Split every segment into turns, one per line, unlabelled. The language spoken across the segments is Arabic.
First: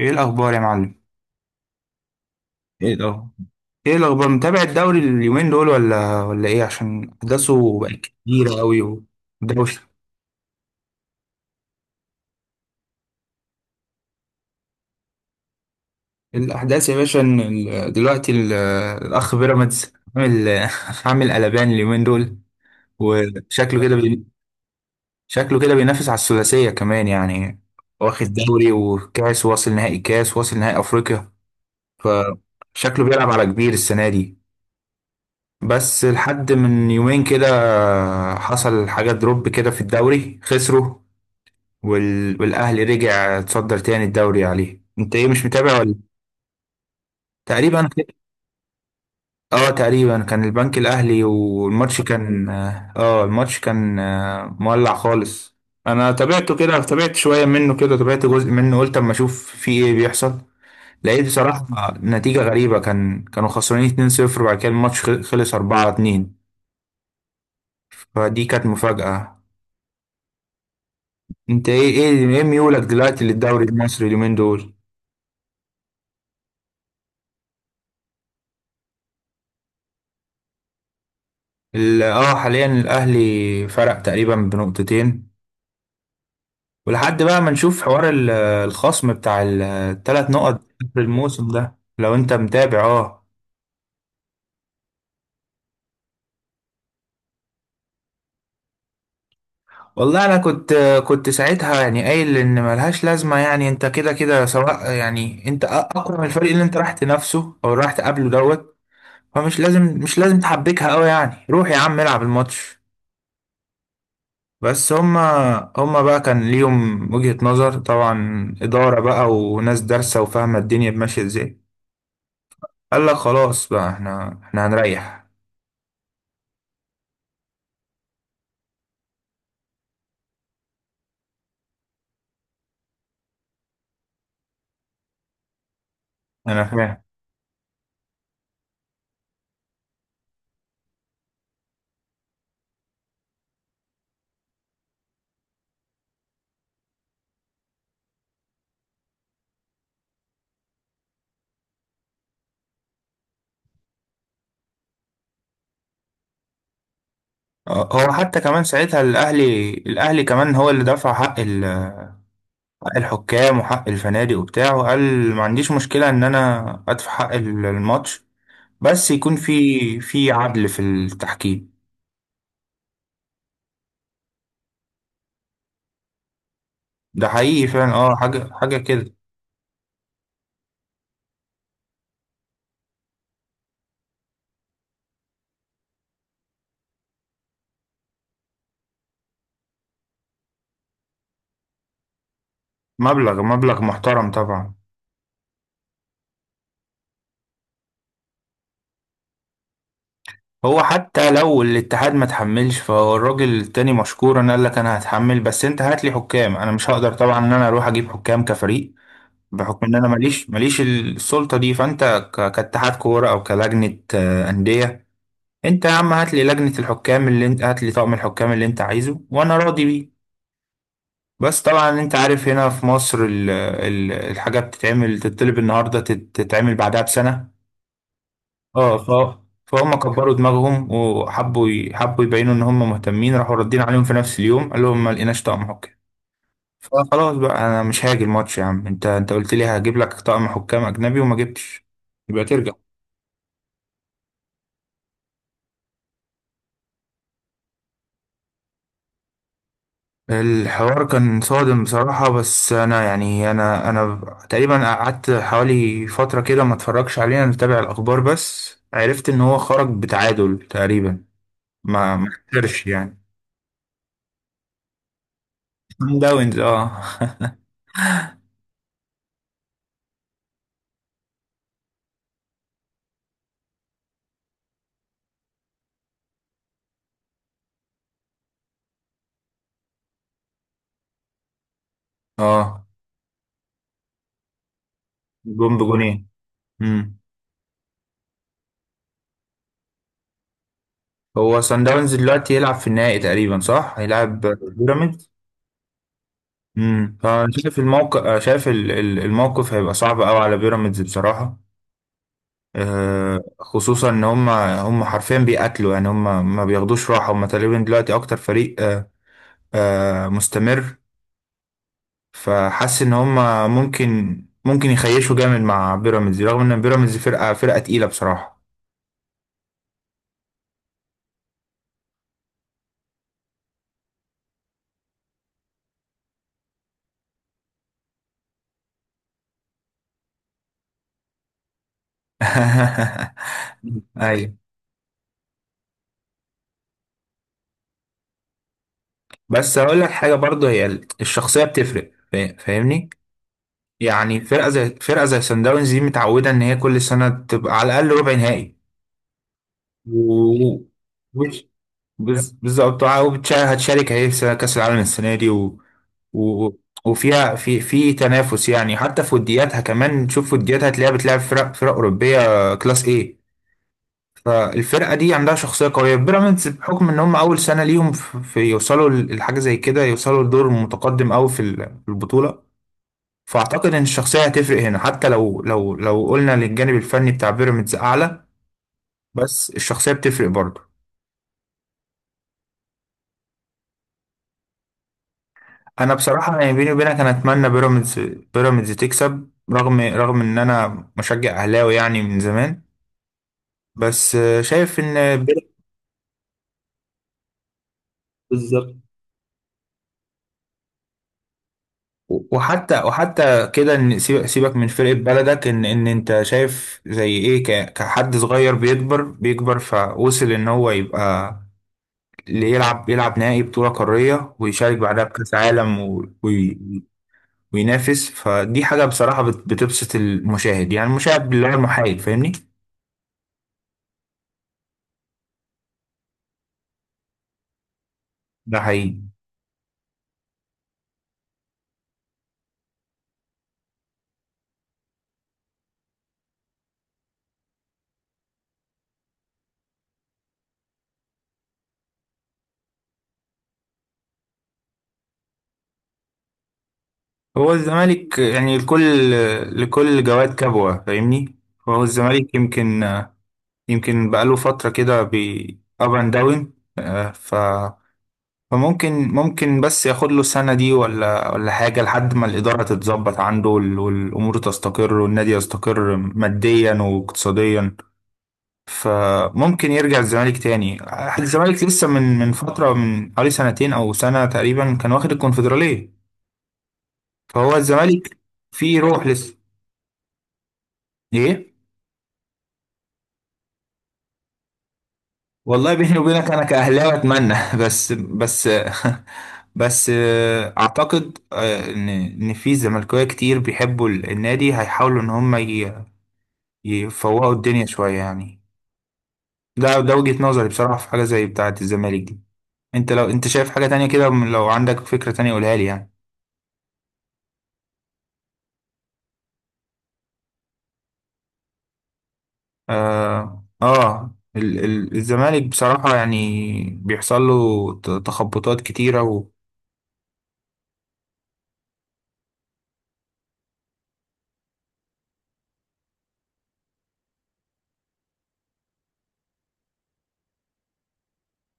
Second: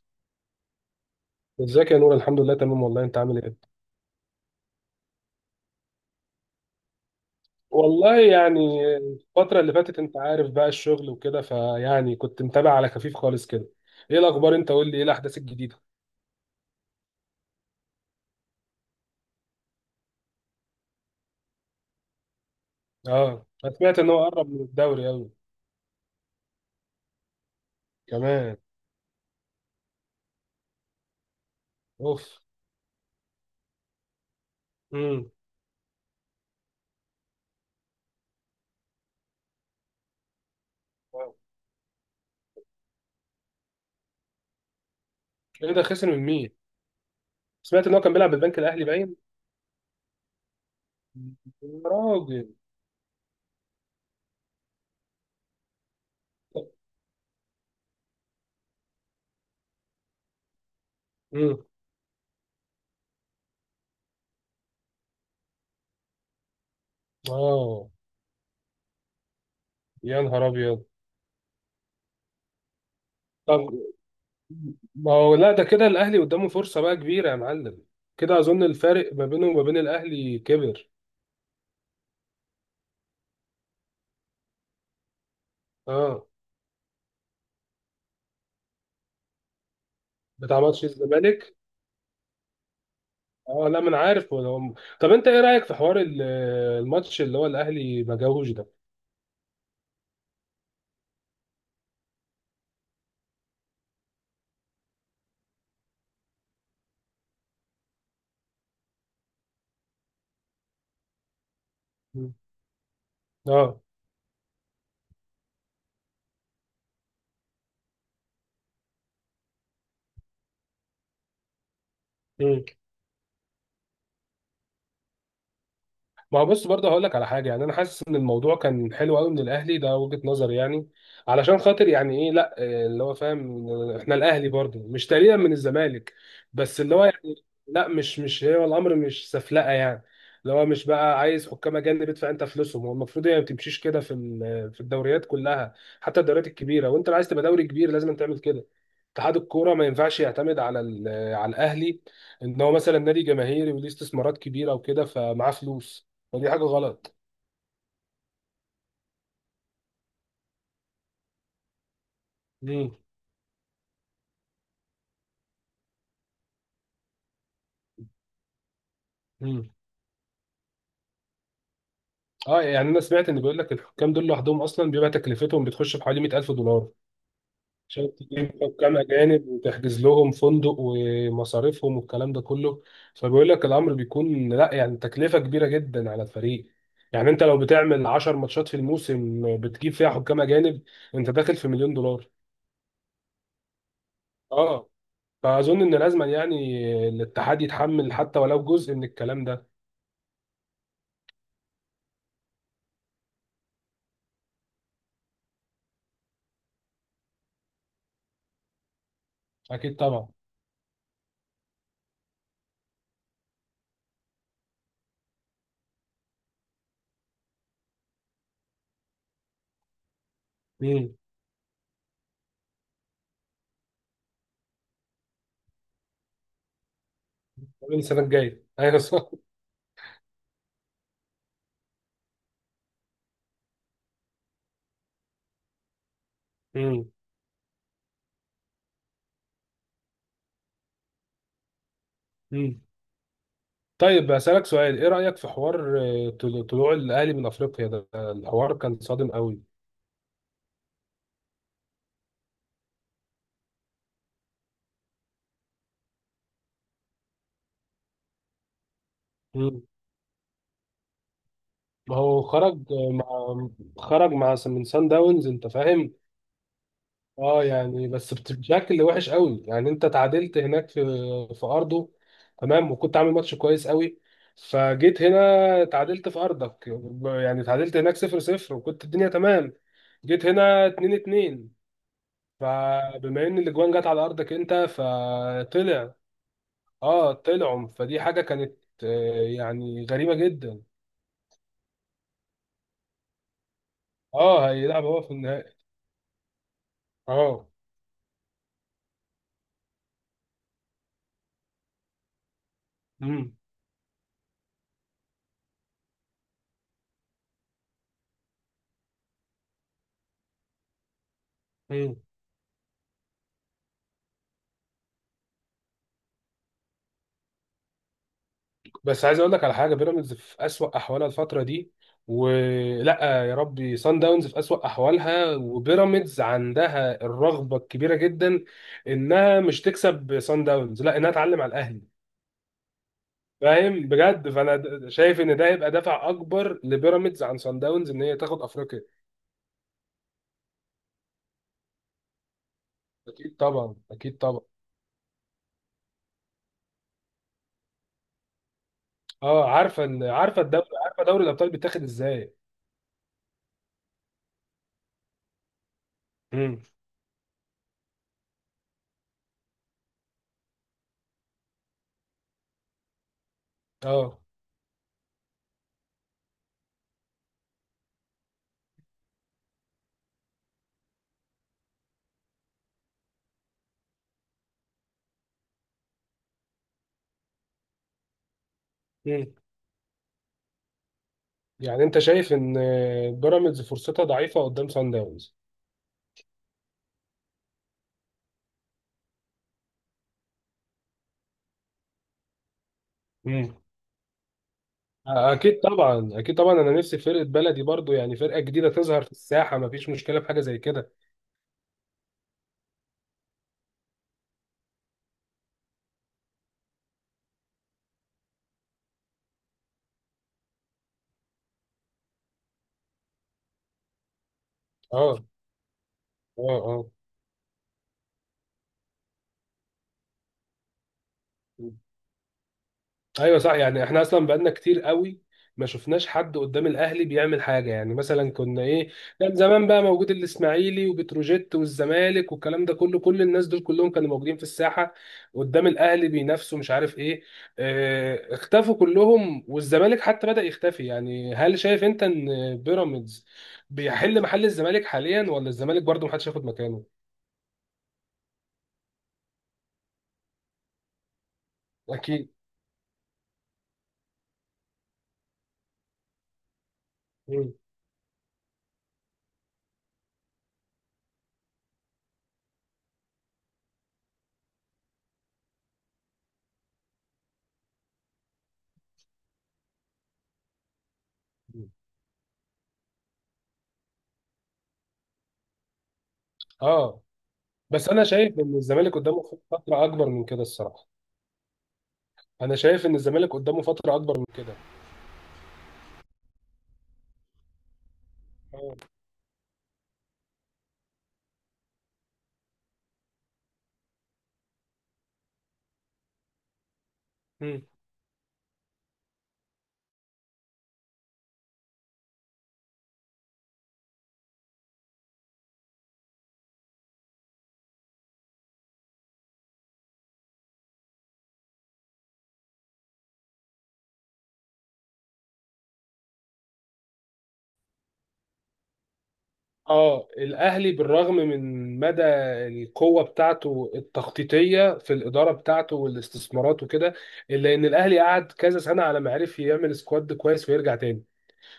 ايه الاخبار يا معلم.
ازيك يا نور؟ الحمد لله تمام
ايه
والله. انت
ده.
عامل ايه؟
ايه الاخبار متابع الدوري اليومين دول ولا ايه عشان احداثه بقت
والله
كتيره قوي
يعني الفترة اللي
ودوشه.
فاتت انت عارف بقى الشغل وكده، فيعني كنت متابع على خفيف خالص كده. ايه الاخبار؟ انت قول لي ايه الاحداث الجديدة؟
الاحداث يا باشا إن الاخ بيراميدز عامل عامل قلبان اليومين دول.
اه، انا
وشكله كده
سمعت ان
بي...
هو قرب من الدوري قوي.
شكله كده بينافس على الثلاثيه كمان يعني، واخد
كمان.
دوري وكاس واصل نهائي كاس واصل نهائي افريقيا،
اوف.
فشكله بيلعب على كبير السنه دي.
امم.
بس لحد من يومين كده حصل حاجة دروب كده في الدوري خسروا، والأهلي رجع اتصدر تاني الدوري عليه. انت ايه، مش
ايه
متابع
ده؟
ولا؟
خسر من مين؟ سمعت
تقريبا.
ان هو كان بيلعب بالبنك الاهلي باين.
اه تقريبا كان البنك الأهلي،
يا
والماتش كان،
راجل.
اه الماتش كان مولع خالص. انا تابعته كده، تابعت شوية منه كده، تابعت جزء منه، قلت اما اشوف في ايه بيحصل. لقيت
امم.
بصراحة نتيجة غريبة، كانوا خسرانين 2-0 وبعد كده الماتش خلص 4-2.
اه.
فدي كانت مفاجأة.
يا نهار ابيض.
انت ايه ايه ميولك دلوقتي
طب.
للدوري المصري اليومين دول؟
ما هو لا، ده كده الاهلي قدامه فرصة بقى كبيرة يا معلم. كده اظن الفارق ما بينه وما بين الاهلي كبر.
اه حاليا الاهلي فرق تقريبا بنقطتين،
اه.
ولحد بقى ما نشوف حوار الخصم بتاع الثلاث نقط
بتاع ماتش
في الموسم
الزمالك.
ده لو انت متابع، اه.
اه، لا، ما انا عارف طب، انت ايه رايك في حوار الماتش اللي هو الاهلي ما جاهوش ده؟
والله انا كنت ساعتها يعني قايل ان ملهاش لازمه، يعني انت كده كده سواء، يعني انت اقوى من الفريق اللي انت راح تنافسه او راح تقابله دوت. فمش لازم مش لازم تحبكها قوي، يعني روح يا عم العب
مم.
الماتش.
اه،
بس هما، هما بقى كان ليهم وجهة نظر طبعا، إدارة بقى وناس دارسة وفاهمة الدنيا ماشية ازاي، قال لك خلاص بقى احنا هنريح.
ما هو بص برضه، هقول لك على حاجه يعني انا حاسس ان الموضوع كان حلو قوي من الاهلي، ده وجهه نظري يعني. علشان خاطر يعني ايه، لا، اللي هو فاهم، احنا الاهلي برضه مش تقريبا من الزمالك.
انا
بس اللي
فاهم.
هو يعني. لا، مش هو الامر، مش سفلقه يعني. اللي هو مش بقى عايز حكام اجانب، ادفع انت فلوسهم، هو المفروض هي ما بتمشيش كده في الدوريات كلها. حتى الدوريات الكبيره، وانت لو عايز تبقى دوري كبير لازم تعمل كده. اتحاد الكوره ما ينفعش يعتمد على الاهلي، ان هو مثلا نادي جماهيري وليه استثمارات كبيره وكده فمعاه فلوس. فدي حاجه غلط.
هو حتى كمان ساعتها الاهلي، كمان هو اللي دفع حق
مم.
حق الحكام وحق الفنادق وبتاع، وقال ما عنديش مشكلة ان انا ادفع حق الماتش، بس يكون
مم.
في في عدل في التحكيم.
اه، يعني انا سمعت ان بيقول لك الحكام دول لوحدهم اصلا بيبقى تكلفتهم بتخش في حوالي 100,000 دولار،
ده حقيقي فعلا،
عشان
اه حاجة
تجيب حكام
كده.
اجانب وتحجز لهم فندق ومصاريفهم والكلام ده كله. فبيقول لك الامر بيكون لا يعني تكلفه كبيره جدا على الفريق. يعني انت لو بتعمل 10 ماتشات في الموسم بتجيب فيها حكام اجانب، انت داخل في مليون دولار.
مبلغ محترم طبعا.
اه. فاظن ان لازم يعني الاتحاد يتحمل حتى ولو جزء من الكلام ده.
هو حتى لو الاتحاد ما تحملش، فهو الراجل التاني مشكورا قال لك انا هتحمل، بس انت هات لي حكام، انا مش هقدر طبعا ان انا اروح اجيب حكام كفريق، بحكم ان
اكيد
انا
طبعا.
ماليش السلطة دي. فانت كاتحاد كورة او كلجنة أندية، انت يا عم هات لي لجنة الحكام اللي انت، هات لي طقم الحكام اللي انت عايزه وانا راضي بيه.
مم.
بس طبعا انت عارف هنا في مصر الحاجة بتتعمل تتطلب النهاردة تتعمل بعدها بسنة.
من السنه الجايه،
اه
ايوه
ف...
صح.
فهم كبروا دماغهم وحبوا حبوا يبينوا ان هم مهتمين، راحوا ردين عليهم في نفس اليوم قال لهم ما لقيناش طقم حكام.
مم.
فخلاص بقى انا مش هاجي الماتش يا عم، انت قلت لي هجيب لك طقم حكام اجنبي وما جبتش، يبقى ترجع.
مم. طيب، أسألك سؤال، إيه رأيك في حوار طلوع الأهلي من أفريقيا؟ ده الحوار كان صادم قوي.
الحوار كان صادم بصراحة، بس أنا يعني أنا تقريبا قعدت حوالي فترة كده ما اتفرجش عليه، أنا متابع الأخبار بس، عرفت إن هو
مم.
خرج بتعادل تقريبا، ما
ما
ما
هو خرج
خسرش يعني.
مع، خرج من سان داونز، أنت
سان
فاهم؟
داونز، اه.
أه، يعني بس بشكل وحش قوي يعني، أنت تعادلت هناك في أرضه. تمام، وكنت عامل ماتش كويس قوي. فجيت هنا تعادلت في أرضك. يعني تعادلت هناك 0-0 وكنت الدنيا تمام. جيت هنا 2-2.
اه.
فبما ان الاجوان جت على ارضك انت
جون
فطلع.
بجونين. امم.
اه طلعوا، فدي حاجه كانت يعني غريبه جدا.
هو سان داونز دلوقتي يلعب في النهائي تقريبا صح؟ هيلعب
اه، هيلعب هو
بيراميدز.
في النهائي.
امم. فانا
اه.
شايف الموقف، شايف الموقف هيبقى صعب قوي على بيراميدز بصراحة.
امم.
خصوصا ان هم حرفيا بيقاتلوا، يعني هم ما بياخدوش راحة، هم تقريبا دلوقتي اكتر فريق مستمر.
امم.
فحاسس ان هم، ممكن يخيشوا جامد مع بيراميدز، رغم ان بيراميدز فرقة تقيلة بصراحة.
بس عايز اقول لك على حاجه، بيراميدز في اسوأ احوالها الفتره دي، ولا يا ربي سان داونز في اسوأ احوالها، وبيراميدز عندها الرغبه الكبيره جدا انها مش تكسب سان داونز، لا انها تعلم على الاهلي. فاهم بجد؟
ايوه.
فانا شايف ان ده هيبقى دافع اكبر لبيراميدز عن سان داونز ان هي تاخد افريقيا.
بس هقول لك حاجه برضه، هي الشخصيه بتفرق، فاهمني.
اكيد طبعا، اكيد
يعني
طبعا.
فرقه زي سان داونز دي متعوده ان هي كل سنه تبقى على الاقل ربع نهائي.
اه، عارفه
و
الدوري، عارفه دوري
وش-
الابطال بيتاخد ازاي.
بالظبط، وهتشارك اهي في كاس العالم السنه دي و...
امم.
وفيها في تنافس يعني، حتى في ودياتها كمان، تشوف ودياتها هتلاقيها بتلعب فرق اوروبيه كلاس A.
اه.
فالفرقة دي عندها شخصية قوية، بيراميدز بحكم ان هم اول سنة ليهم في يوصلوا لحاجة زي كده، يوصلوا لدور متقدم قوي في في البطولة. فاعتقد ان الشخصية هتفرق هنا، حتى لو قلنا للجانب الفني بتاع بيراميدز اعلى،
امم.
بس الشخصية بتفرق برضه.
يعني انت شايف ان بيراميدز فرصتها ضعيفه قدام سان داونز؟
انا بصراحة يعني بيني وبينك انا اتمنى بيراميدز، تكسب رغم ان انا مشجع اهلاوي يعني من زمان.
امم.
بس شايف ان
اكيد طبعا، اكيد طبعا. انا نفسي فرقه بلدي برضو يعني، فرقه جديده
بيراميدز،
تظهر في الساحه، ما فيش مشكله في حاجه زي كده.
وحتى كده ان سيبك من فرقة بلدك، ان انت شايف زي ايه، كحد صغير بيكبر فوصل ان هو يبقى اللي يلعب، يلعب نهائي بطولة قارية، ويشارك بعدها
اه،
بكأس عالم،
اه،
وينافس. فدي حاجة بصراحة بتبسط المشاهد، يعني المشاهد بالله
اه،
المحايد، فاهمني.
ايوه صح. يعني احنا اصلا بقالنا كتير قوي ما شفناش حد قدام الاهلي بيعمل حاجه، يعني مثلا
ده
كنا ايه.
حقيقي.
كان زمان بقى موجود الاسماعيلي وبتروجيت والزمالك والكلام ده كله، كل الناس دول كلهم كانوا موجودين في الساحه قدام الاهلي بينافسوا، مش عارف ايه. اه، اختفوا كلهم، والزمالك حتى بدأ يختفي. يعني هل شايف انت ان بيراميدز بيحل محل الزمالك حاليا، ولا الزمالك برضه محدش ياخد مكانه؟
هو الزمالك يعني لكل، لكل جواد كبوة، فاهمني. هو
اكيد.
الزمالك يمكن، يمكن بقاله فترة كده بي up and down. آه، ف
مم.
فممكن بس ياخد له السنة دي ولا حاجة لحد ما الإدارة تتظبط عنده، والأمور تستقر والنادي يستقر ماديا واقتصاديا، فممكن يرجع الزمالك تاني. الزمالك لسه من فترة من حوالي سنتين أو سنة تقريبا كان واخد الكونفدرالية،
اه،
فهو
بس انا
الزمالك
شايف ان
فيه
الزمالك
روح لسه.
قدامه فتره اكبر من كده الصراحه.
إيه؟
انا شايف ان الزمالك قدامه فتره اكبر من كده.
والله بيني وبينك انا كاهلاوي اتمنى بس بس
اه.
بس اعتقد ان في زملكاويه كتير بيحبوا النادي هيحاولوا ان هم يفوقوا
مم.
الدنيا شويه يعني. ده وجهه نظري بصراحه في حاجه زي بتاعه الزمالك دي. انت لو انت شايف حاجه تانية كده، لو عندك فكره تانية قولها لي يعني. اه, آه ال الزمالك بصراحه يعني بيحصل له تخبطات كتيره، وده
اه، الاهلي بالرغم من مدى القوه بتاعته التخطيطيه في الاداره بتاعته والاستثمارات وكده، الا ان الاهلي قعد كذا سنه على ما عرف يعمل سكواد كويس ويرجع تاني.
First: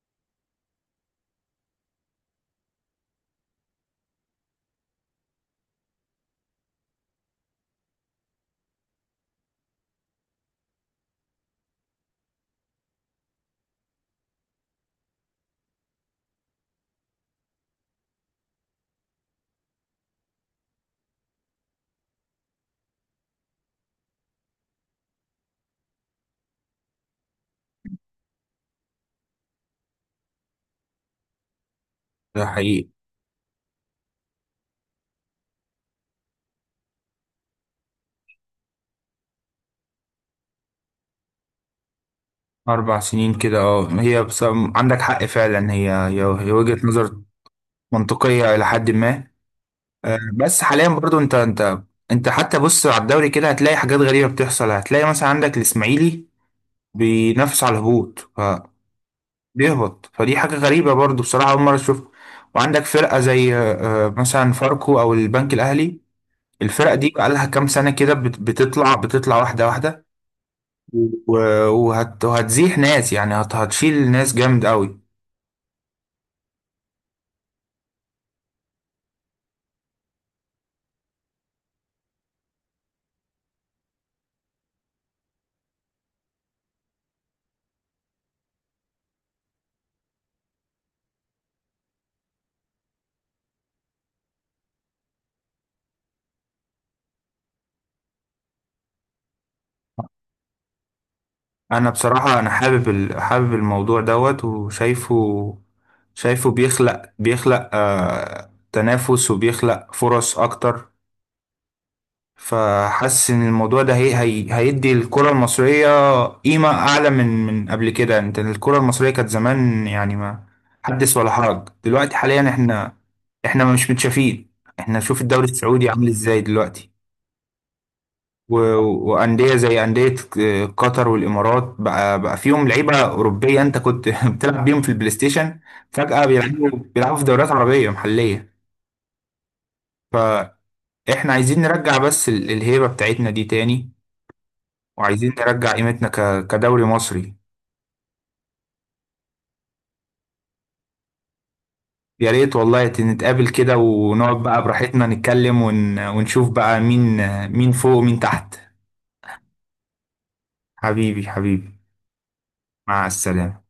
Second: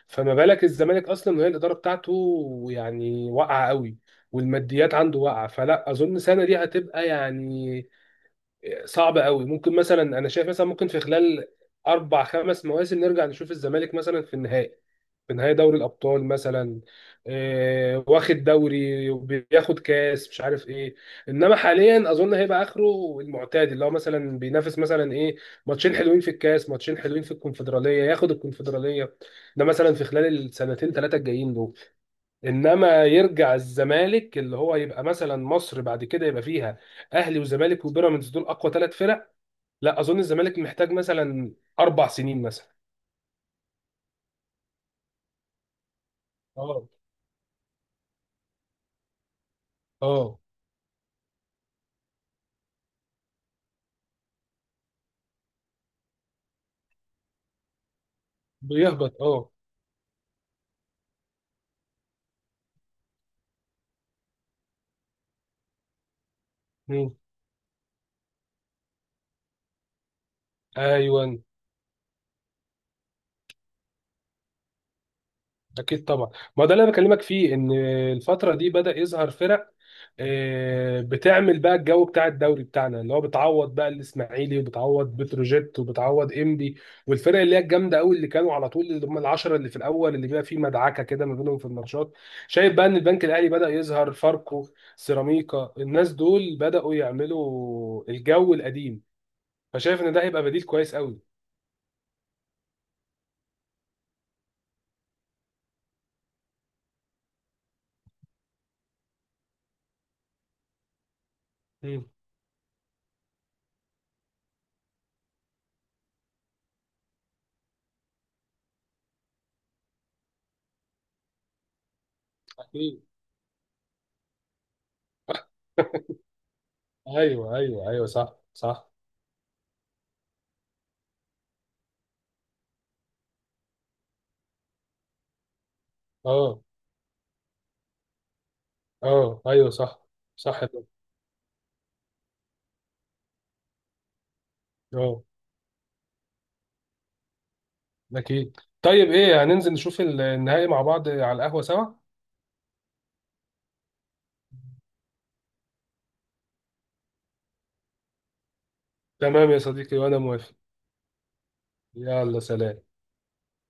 فما بالك الزمالك اصلا، وهي الاداره بتاعته يعني واقعه قوي، والماديات عنده واقعه، فلا اظن السنه دي هتبقى يعني صعبه قوي. ممكن مثلا، انا شايف مثلا، ممكن في خلال اربع خمس مواسم نرجع نشوف الزمالك مثلا في النهائي، في نهائي دوري الابطال مثلا، واخد دوري وبياخد كاس، مش عارف ايه. انما حاليا اظن هيبقى اخره المعتاد، اللي هو مثلا بينافس مثلا ايه، ماتشين حلوين في الكاس، ماتشين حلوين في الكونفدراليه، ياخد الكونفدراليه. ده مثلا في خلال السنتين ثلاثه الجايين دول.
حقيقي.
انما يرجع الزمالك اللي هو يبقى مثلا مصر بعد كده يبقى فيها اهلي وزمالك وبيراميدز، دول اقوى 3 فرق. لا اظن الزمالك محتاج مثلا 4 سنين مثلا.
أربع سنين كده اه، هي بس عندك حق فعلا، هي هي
اه.
وجهة نظر منطقية إلى حد ما.
اه،
بس حاليا برضو أنت حتى بص على الدوري كده هتلاقي حاجات غريبة بتحصل، هتلاقي مثلا عندك الإسماعيلي بينافس على الهبوط،
بيهبط اه،
فبيهبط، فدي حاجة غريبة برضو بصراحة، أول مرة أشوفها. وعندك فرقة زي مثلا فاركو أو البنك الأهلي، الفرقة دي بقالها كام سنة كده بتطلع واحدة واحدة،
ايوه،
و- وهت- وهتزيح ناس يعني، هتشيل ناس جامد قوي.
اكيد طبعا. ما ده اللي انا بكلمك فيه، ان الفتره دي بدا يظهر فرق بتعمل بقى الجو بتاع الدوري بتاعنا، اللي هو بتعوض بقى الاسماعيلي وبتعوض بتروجيت وبتعوض انبي. والفرق اللي هي الجامده قوي، اللي كانوا على طول، اللي هم العشره اللي في الاول، اللي بيبقى فيه مدعكه كده ما بينهم في الماتشات. شايف بقى ان البنك الاهلي بدا يظهر، فاركو، سيراميكا، الناس دول بداوا يعملوا الجو القديم. فشايف ان ده هيبقى بديل كويس قوي.
انا بصراحة انا حابب الموضوع دوت، وشايفه بيخلق بيخلق تنافس وبيخلق فرص اكتر.
مم.
فحاسس ان الموضوع ده هيدي الكرة المصرية قيمة اعلى من قبل كده. انت الكرة المصرية كانت زمان يعني ما حدث ولا حرج. دلوقتي حاليا احنا،
اكيد.
مش متشافين. احنا شوف الدوري السعودي عامل ازاي دلوقتي،
ايوه، ايوه، ايوه، صح، صح.
وانديه زي انديه قطر والامارات بقى فيهم لعيبه اوروبيه، انت كنت بتلعب بيهم في البلاي ستيشن فجاه،
اه،
بيلعبوا في دوريات عربيه محليه.
اه، ايوه، صح، صح ده.
فاحنا عايزين نرجع بس الهيبه بتاعتنا دي تاني،
اه،
وعايزين نرجع قيمتنا كدوري مصري.
اكيد. طيب، ايه، هننزل نشوف النهائي مع بعض على القهوة سوا؟
يا ريت والله، نتقابل كده ونقعد بقى براحتنا نتكلم ونشوف بقى مين، مين فوق ومين تحت.
تمام يا صديقي، وانا موافق.
حبيبي.
يلا، سلام.
مع السلامه.